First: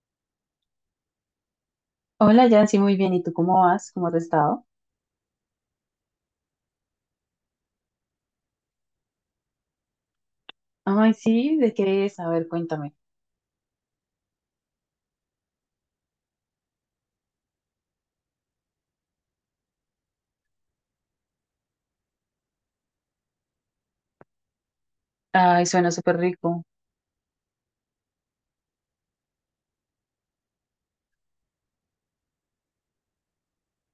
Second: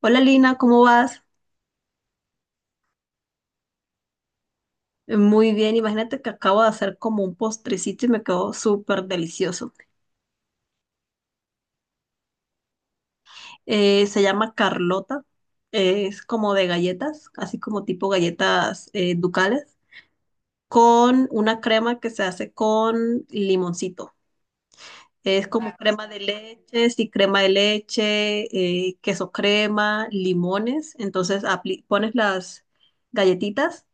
Hola Lina, ¿cómo vas? Hola, Yancy, muy bien. ¿Y tú cómo vas? ¿Cómo has estado? Muy bien, imagínate que acabo de hacer como un postrecito y me quedó súper delicioso. Ay, sí, ¿de qué es? A ver, cuéntame. Se llama Carlota, es como de galletas, así como tipo galletas ducales, con una crema que se hace con limoncito. Es Ay, como suena crema súper de rico. leche, sí, crema de leche, queso crema, limones. Entonces pones las galletitas,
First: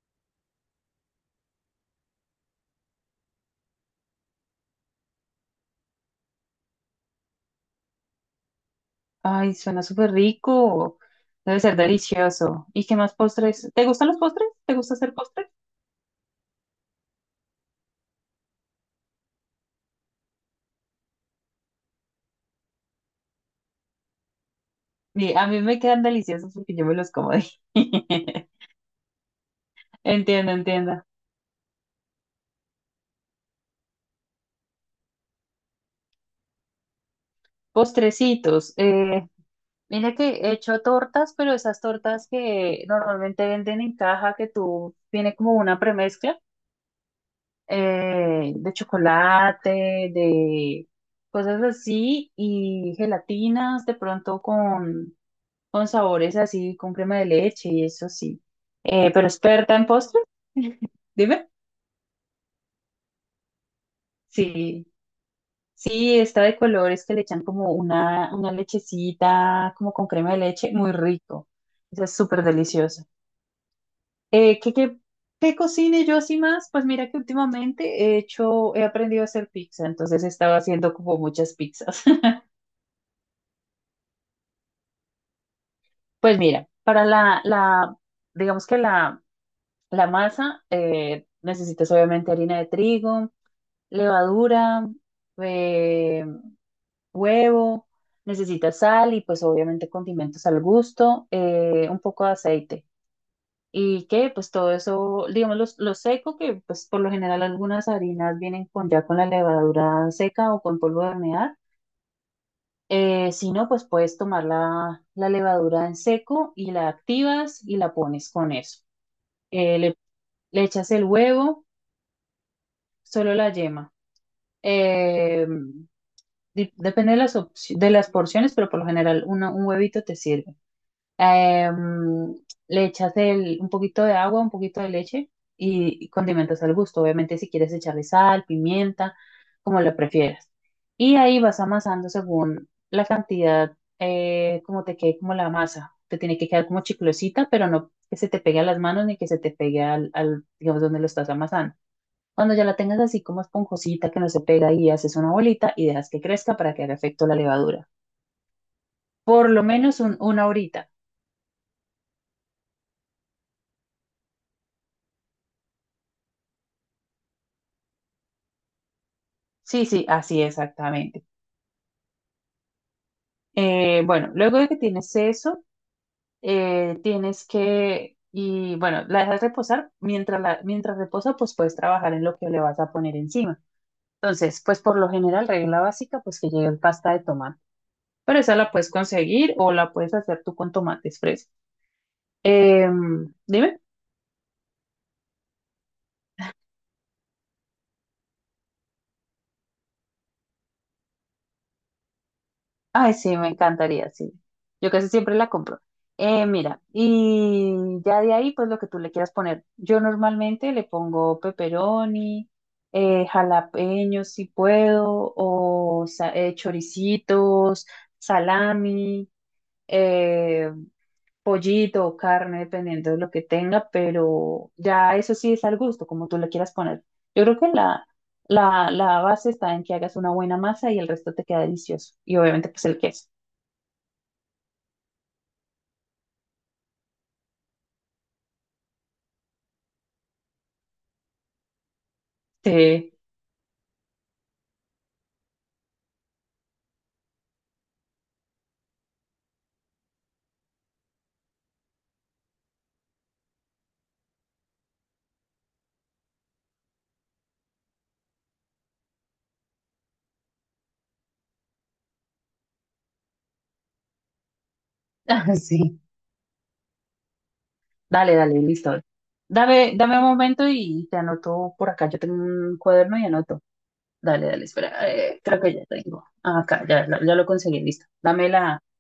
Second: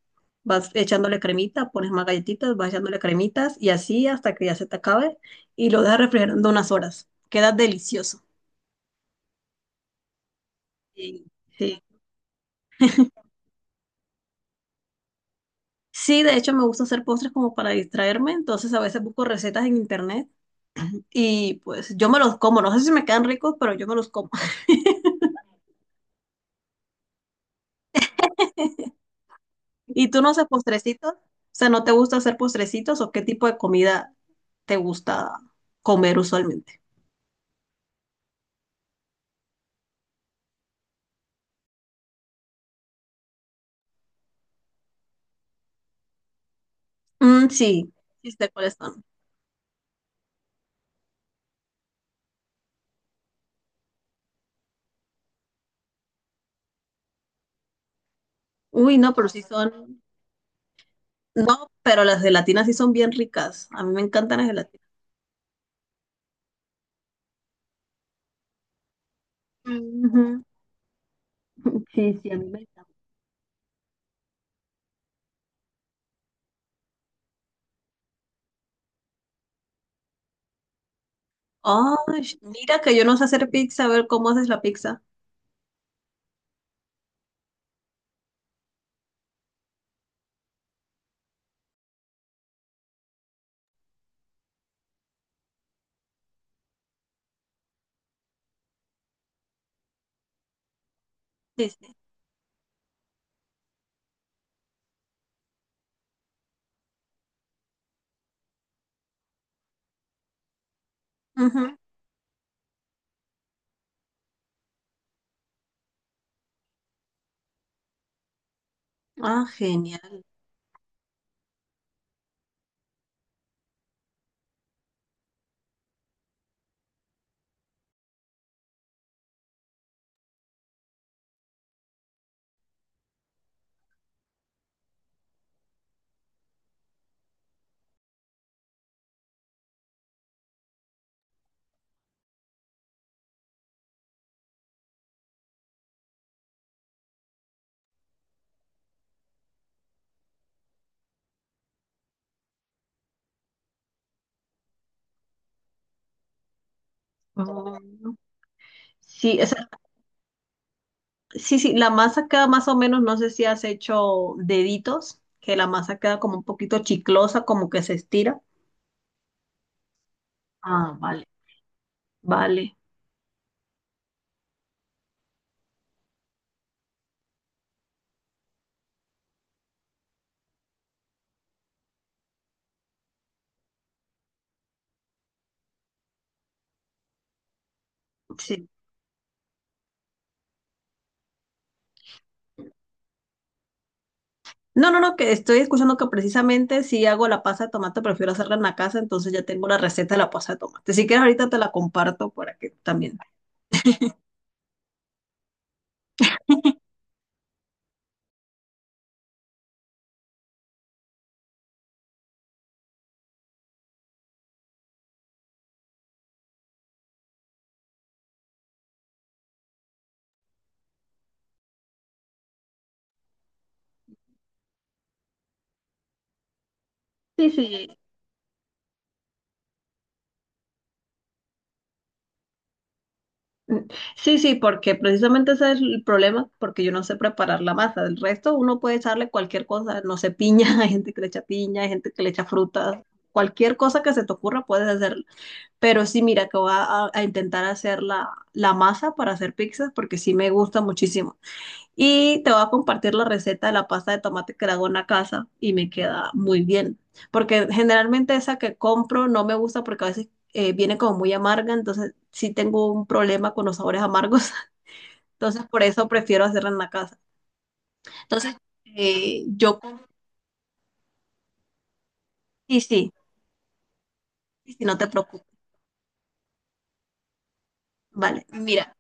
vas echándole cremita, pones más galletitas, vas echándole cremitas y así hasta que ya se te acabe y lo dejas refrigerando unas horas. Queda delicioso. Ay, suena súper rico. Sí, Debe ser sí. delicioso. ¿Y qué más postres? ¿Te gustan los postres? ¿Te gusta hacer postres? Sí, de hecho me gusta hacer postres como para distraerme, entonces a veces busco recetas en internet y pues yo me los como. No sé si me quedan ricos, pero yo me los como. Sí, a mí me quedan deliciosos porque yo me los como de... ¿Y tú no haces Entiendo, entiendo. postrecitos? O sea, ¿no te gusta hacer postrecitos o qué tipo de comida te gusta comer usualmente? Postrecitos. Mira que he hecho tortas, pero esas tortas que normalmente venden en caja, que tú tiene como una premezcla. Mm, sí, sí sé De cuáles son. chocolate, de cosas así y gelatinas de pronto con sabores así, con crema de leche y eso sí. Uy, no, Pero pero sí experta en son, postres, dime. no, pero las gelatinas sí son bien ricas. A mí me encantan las gelatinas. Sí, sí, está de colores que le echan como una lechecita, como con Ujú. crema de leche, muy rico. Eso es Sí, sí, a súper mí me encanta. delicioso. Eh, ¿qué, qué, ¿Qué cocine yo así más? Pues mira que últimamente he hecho, he aprendido a hacer pizza, entonces he estado haciendo como muchas pizzas. Ay, mira que yo no sé hacer pizza, a ver cómo haces la pizza. Pues mira, para la, digamos que la masa, necesitas obviamente harina de trigo, levadura, eh, huevo, necesitas sal y pues obviamente condimentos al gusto, Sí, sí. un poco de aceite. Y que pues todo eso, digamos, lo seco, que pues por lo general algunas harinas vienen con ya con la levadura seca o con polvo de hornear. Ujú. Si no, pues puedes tomar la levadura en seco y la activas y la pones con eso. Ah, eh, le, genial. Le echas el huevo, solo la yema. Eh, Depende de de las porciones, pero por lo general un huevito te sirve. Eh, Le echas un poquito de agua, un poquito de leche y condimentas al gusto. Obviamente si quieres echarle sal, pimienta, como lo prefieras. Y ahí vas amasando según la cantidad, como te quede como la masa. Te tiene que quedar como chiclosita, pero no que se te pegue a las manos ni que se te pegue al, digamos, donde lo estás amasando. Cuando ya la tengas así como esponjosita que no se pega y haces una bolita y dejas que crezca para que haga efecto la levadura. Mm. Sí, o Por lo sea, menos una horita. sí, sí, la masa queda más o menos, no sé si has hecho deditos, que la masa queda como un poquito chiclosa, como que se estira. Sí, sí, así Ah, exactamente. vale. Vale, Bueno, luego de que tienes eso, tienes que, y bueno, la dejas reposar. Mientras reposa, pues puedes trabajar en lo que le vas a poner encima. Entonces, pues por lo general, regla básica, pues que llegue pasta de tomate. Pero esa sí. la puedes conseguir o la puedes hacer tú con tomates frescos. Dime. No, no, no, que estoy escuchando que precisamente si hago la pasta de tomate, prefiero hacerla en la casa, entonces ya tengo la receta de la pasta de tomate. Si quieres, ahorita te la comparto para que Ay, también. sí, me encantaría, sí. Yo casi siempre la compro. Mira, y ya de ahí, pues lo que tú le quieras poner. Yo normalmente le pongo pepperoni, jalapeños si puedo, choricitos, salami, eh, pollito o carne, dependiendo de lo que tenga, pero ya eso sí es al gusto, como tú le quieras poner. Yo Sí, creo que sí, la base está en que hagas una buena masa y el resto te queda delicioso. Y obviamente, pues el queso. mm, sí, sí, porque precisamente ese es el problema, porque yo no sé preparar la masa. Del resto, uno puede echarle cualquier cosa, no sé, piña, hay gente que le echa piña, hay gente que le echa frutas, Sí, cualquier cosa que se te ocurra puedes hacerla. Pero sí, mira, que a intentar hacer la masa para hacer pizzas, porque sí me gusta muchísimo. Y te voy a compartir la receta de la pasta de tomate que la hago en la casa y me queda muy bien. Porque generalmente esa que compro no me gusta porque a veces viene como muy amarga, entonces sí tengo un problema con los sabores amargos. Entonces por sí. eso prefiero hacerla en la casa. Dale, dale, Entonces listo. Yo compro, Dame un momento y te anoto por acá. Yo tengo un y sí, cuaderno y anoto. Dale, dale, y si no te espera. Preocupes. Creo que ya tengo. Ah, acá, ya, ya lo conseguí, listo. Vale, Dame la. mira,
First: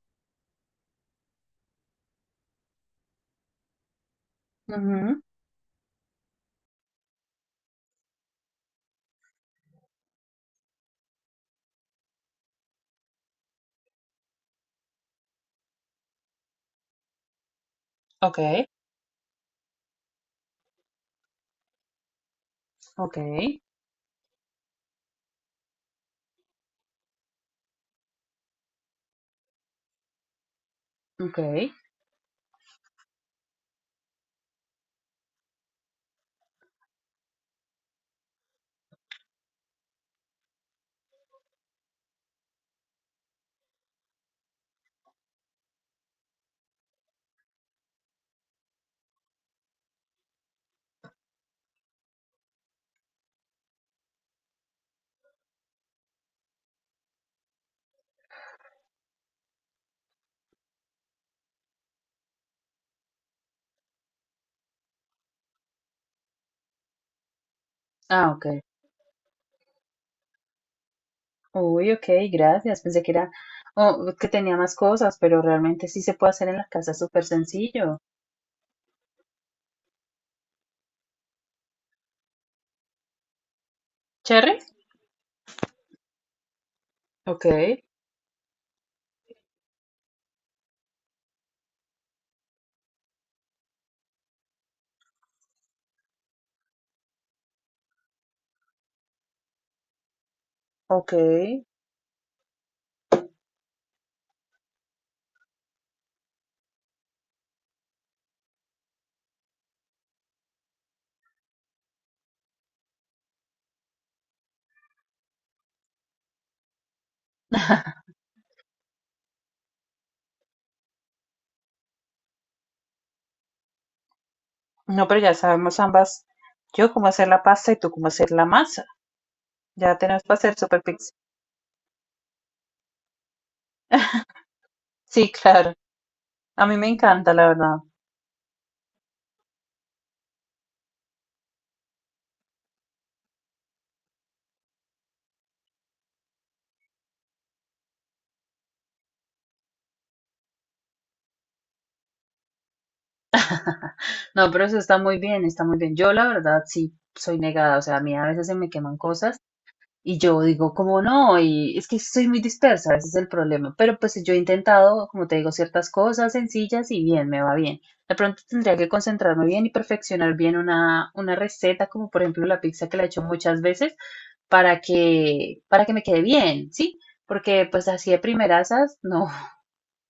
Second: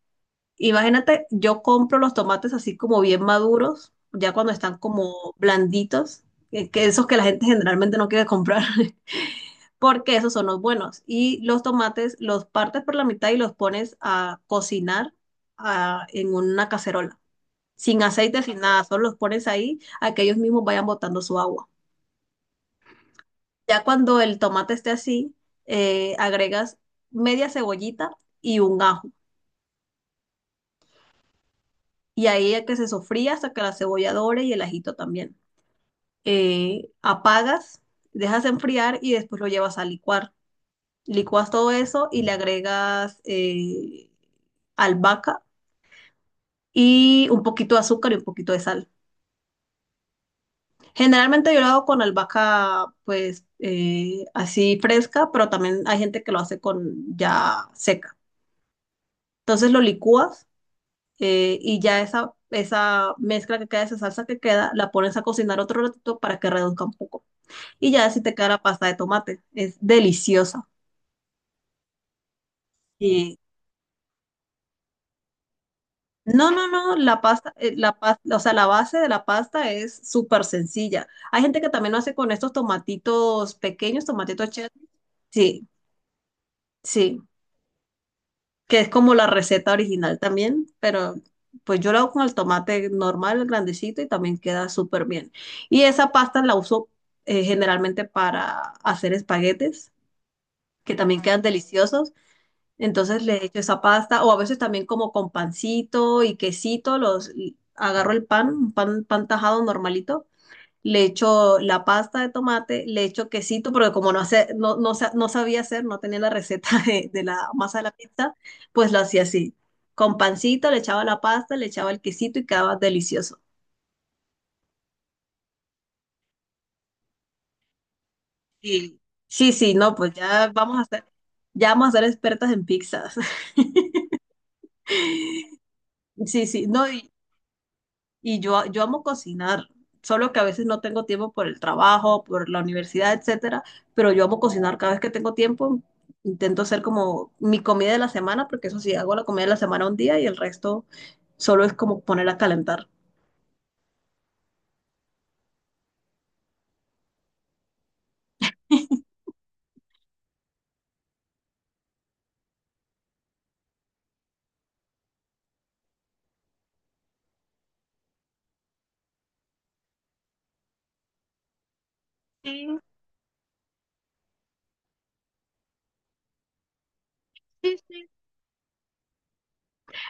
imagínate, yo compro los tomates así como bien maduros, ya cuando están como Ujú, blanditos, que esos que la gente generalmente no quiere comprar. Porque esos son los buenos. Y los tomates los partes por la mitad y los pones a cocinar ah, en una cacerola, sin ok, aceite, sin nada, solo los pones ahí a que ellos mismos vayan botando su agua. ok, Ya cuando el tomate esté así, agregas media cebollita y un ajo. ok. Y ahí es que se sofría hasta que la cebolla dore y el ajito también. Apagas, dejas enfriar y después lo llevas a licuar. Licuas todo eso y le agregas albahaca y un poquito de azúcar y un poquito de sal. Generalmente yo lo hago con albahaca, pues así fresca, pero también hay gente que lo hace con ya seca. Entonces lo licúas y ya esa mezcla que queda, esa salsa que queda, la pones a cocinar otro ratito para que reduzca un poco. Y ya así Ah, te ok. queda la pasta de tomate. Es deliciosa. Uy, ok, gracias. Pensé que era, Y oh, que tenía más cosas, pero realmente sí se puede hacer no, en no, la casa, no, es súper la sencillo. pasta, o sea, la base de la pasta es súper sencilla. Hay gente que también lo hace con estos tomatitos pequeños, tomatitos ¿Cherry? cheddar. Sí, sí, Ok, que es como la receta original también, pero pues yo la hago con el tomate normal, grandecito, y también queda súper bien. Y esa pasta la uso generalmente para hacer espaguetes, que ok. también quedan deliciosos. Entonces le echo esa pasta, o a veces también como con pancito y quesito, los y agarro el pan, pan tajado normalito, le echo la pasta de tomate, le echo quesito, porque como no, hace, no, no, no sabía hacer, no tenía la receta de la masa de la pizza, pues lo hacía así. Con pancito, le echaba la pasta, le echaba el quesito y quedaba delicioso. No, pero ya sabemos ambas. Yo cómo hacer la pasta y tú cómo hacer la masa. Y sí, sí, no, Ya pues tenemos para hacer Super Pix. ya vamos a ser expertas en pizzas. Sí, claro. Sí, A sí, mí me no, y, encanta, la verdad. Yo amo cocinar, solo que a veces no tengo tiempo por el trabajo, por la universidad, etcétera, pero yo amo cocinar cada vez que tengo tiempo. Intento hacer como mi comida de la semana, porque eso sí, hago la comida de la semana un día y el resto solo es como ponerla a calentar. No, pero eso está muy bien, está muy bien. Yo, la verdad, sí soy negada. O sea, a mí a veces se me queman cosas y yo digo, como no? Y es que soy muy dispersa, ese es el problema. Pero pues yo he intentado, como te digo, ciertas cosas sencillas y bien, me va bien. De pronto tendría que concentrarme bien y perfeccionar bien una receta, como por ejemplo la Sí, pizza que la he hecho muchas veces, para que me quede bien, ¿sí? Porque sí, pues sí. así de primerasas, no,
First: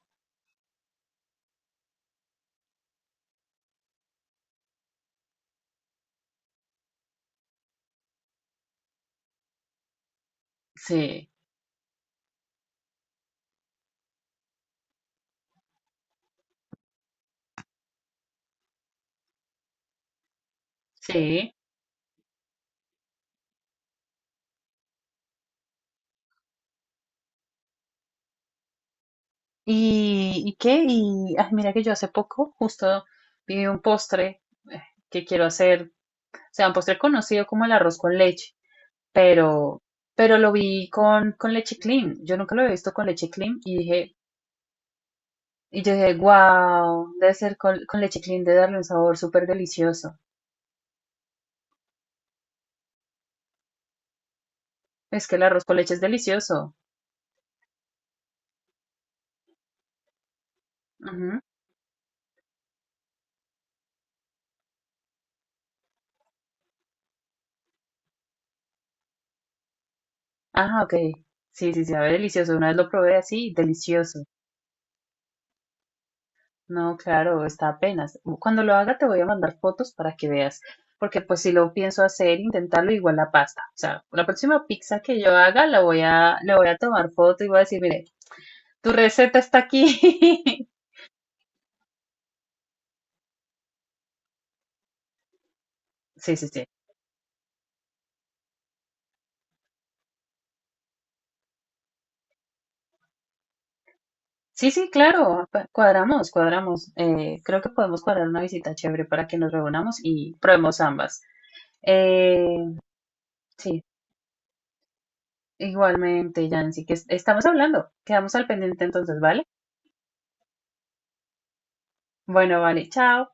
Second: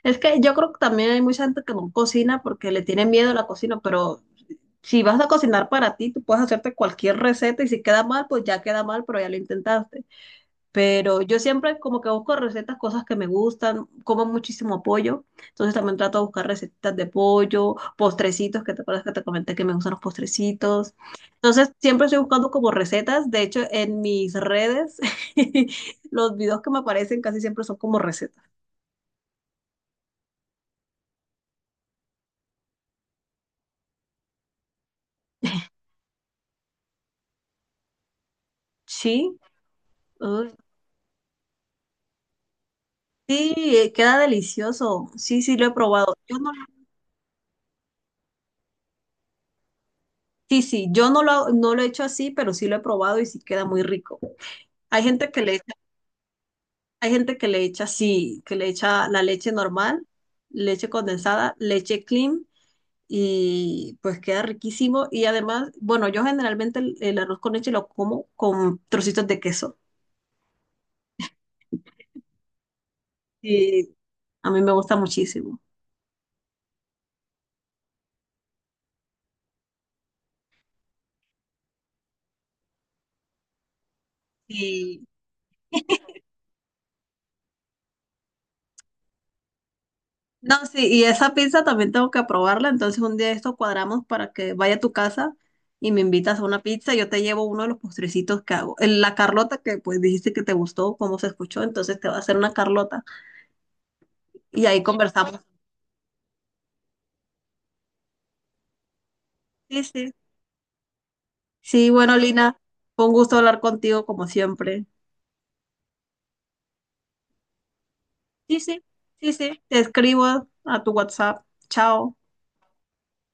Es que yo creo que también hay mucha gente que no cocina porque le tiene miedo a la cocina, pero si vas a cocinar para ti, tú puedes hacerte cualquier receta y si queda mal, pues ya queda mal, pero ya lo intentaste. Pero sí. yo siempre como que busco recetas, cosas que me gustan, como muchísimo pollo, entonces también trato de buscar recetas de pollo, postrecitos, que te acuerdas que te comenté que me gustan los postrecitos. Sí. Entonces siempre estoy buscando como recetas, de hecho en mis redes los videos que me aparecen casi siempre son como recetas. Y qué? Y ay, mira que yo hace poco justo vi un postre eh, que quiero hacer, o sea, un postre conocido como el arroz con leche, Sí, pero, pero lo uy, vi con leche clean. Yo nunca lo había visto con leche sí, clean y dije, queda delicioso, sí, sí lo he y yo dije, probado. Yo no, wow, debe ser con leche clean, de darle un sabor súper delicioso. sí, sí, yo no lo, no lo he hecho así, pero sí lo he probado y sí queda muy rico. Hay Es gente que que el le arroz con leche es delicioso. Hay gente que le echa así, que le echa la leche normal, leche Ajá, condensada, leche clean y pues queda riquísimo. Y además, bueno, yo generalmente el arroz con leche lo como con trocitos de queso. ah, ok. Sí, sí, sabe delicioso. Una vez lo probé así, Y delicioso. a mí me gusta muchísimo. No, claro, está apenas. Cuando lo haga te voy a mandar fotos para que veas, porque pues si lo pienso hacer, intentarlo igual la pasta. O sea, la próxima pizza Y que yo haga la voy a, le voy a tomar foto y voy a decir, mire, tu receta está no, aquí. sí, y esa pizza también tengo que probarla. Entonces un día esto cuadramos para que vaya a tu casa y me Sí, invitas a sí, una sí. pizza. Yo te llevo uno de los postrecitos que hago. El- La Carlota que pues dijiste que te gustó, cómo se escuchó, entonces te va a hacer una Carlota. Y Sí, ahí sí, conversamos claro, cuadramos, cuadramos. Creo que podemos cuadrar una visita chévere para que nos sí, reunamos sí. y probemos ambas. Sí, bueno, Eh, Lina, fue un gusto hablar sí, contigo como siempre. igualmente, Yancy, que estamos hablando. Quedamos al Sí, sí, pendiente entonces, sí, ¿vale? sí. Te escribo a tu WhatsApp. Chao. Bueno, vale, chao.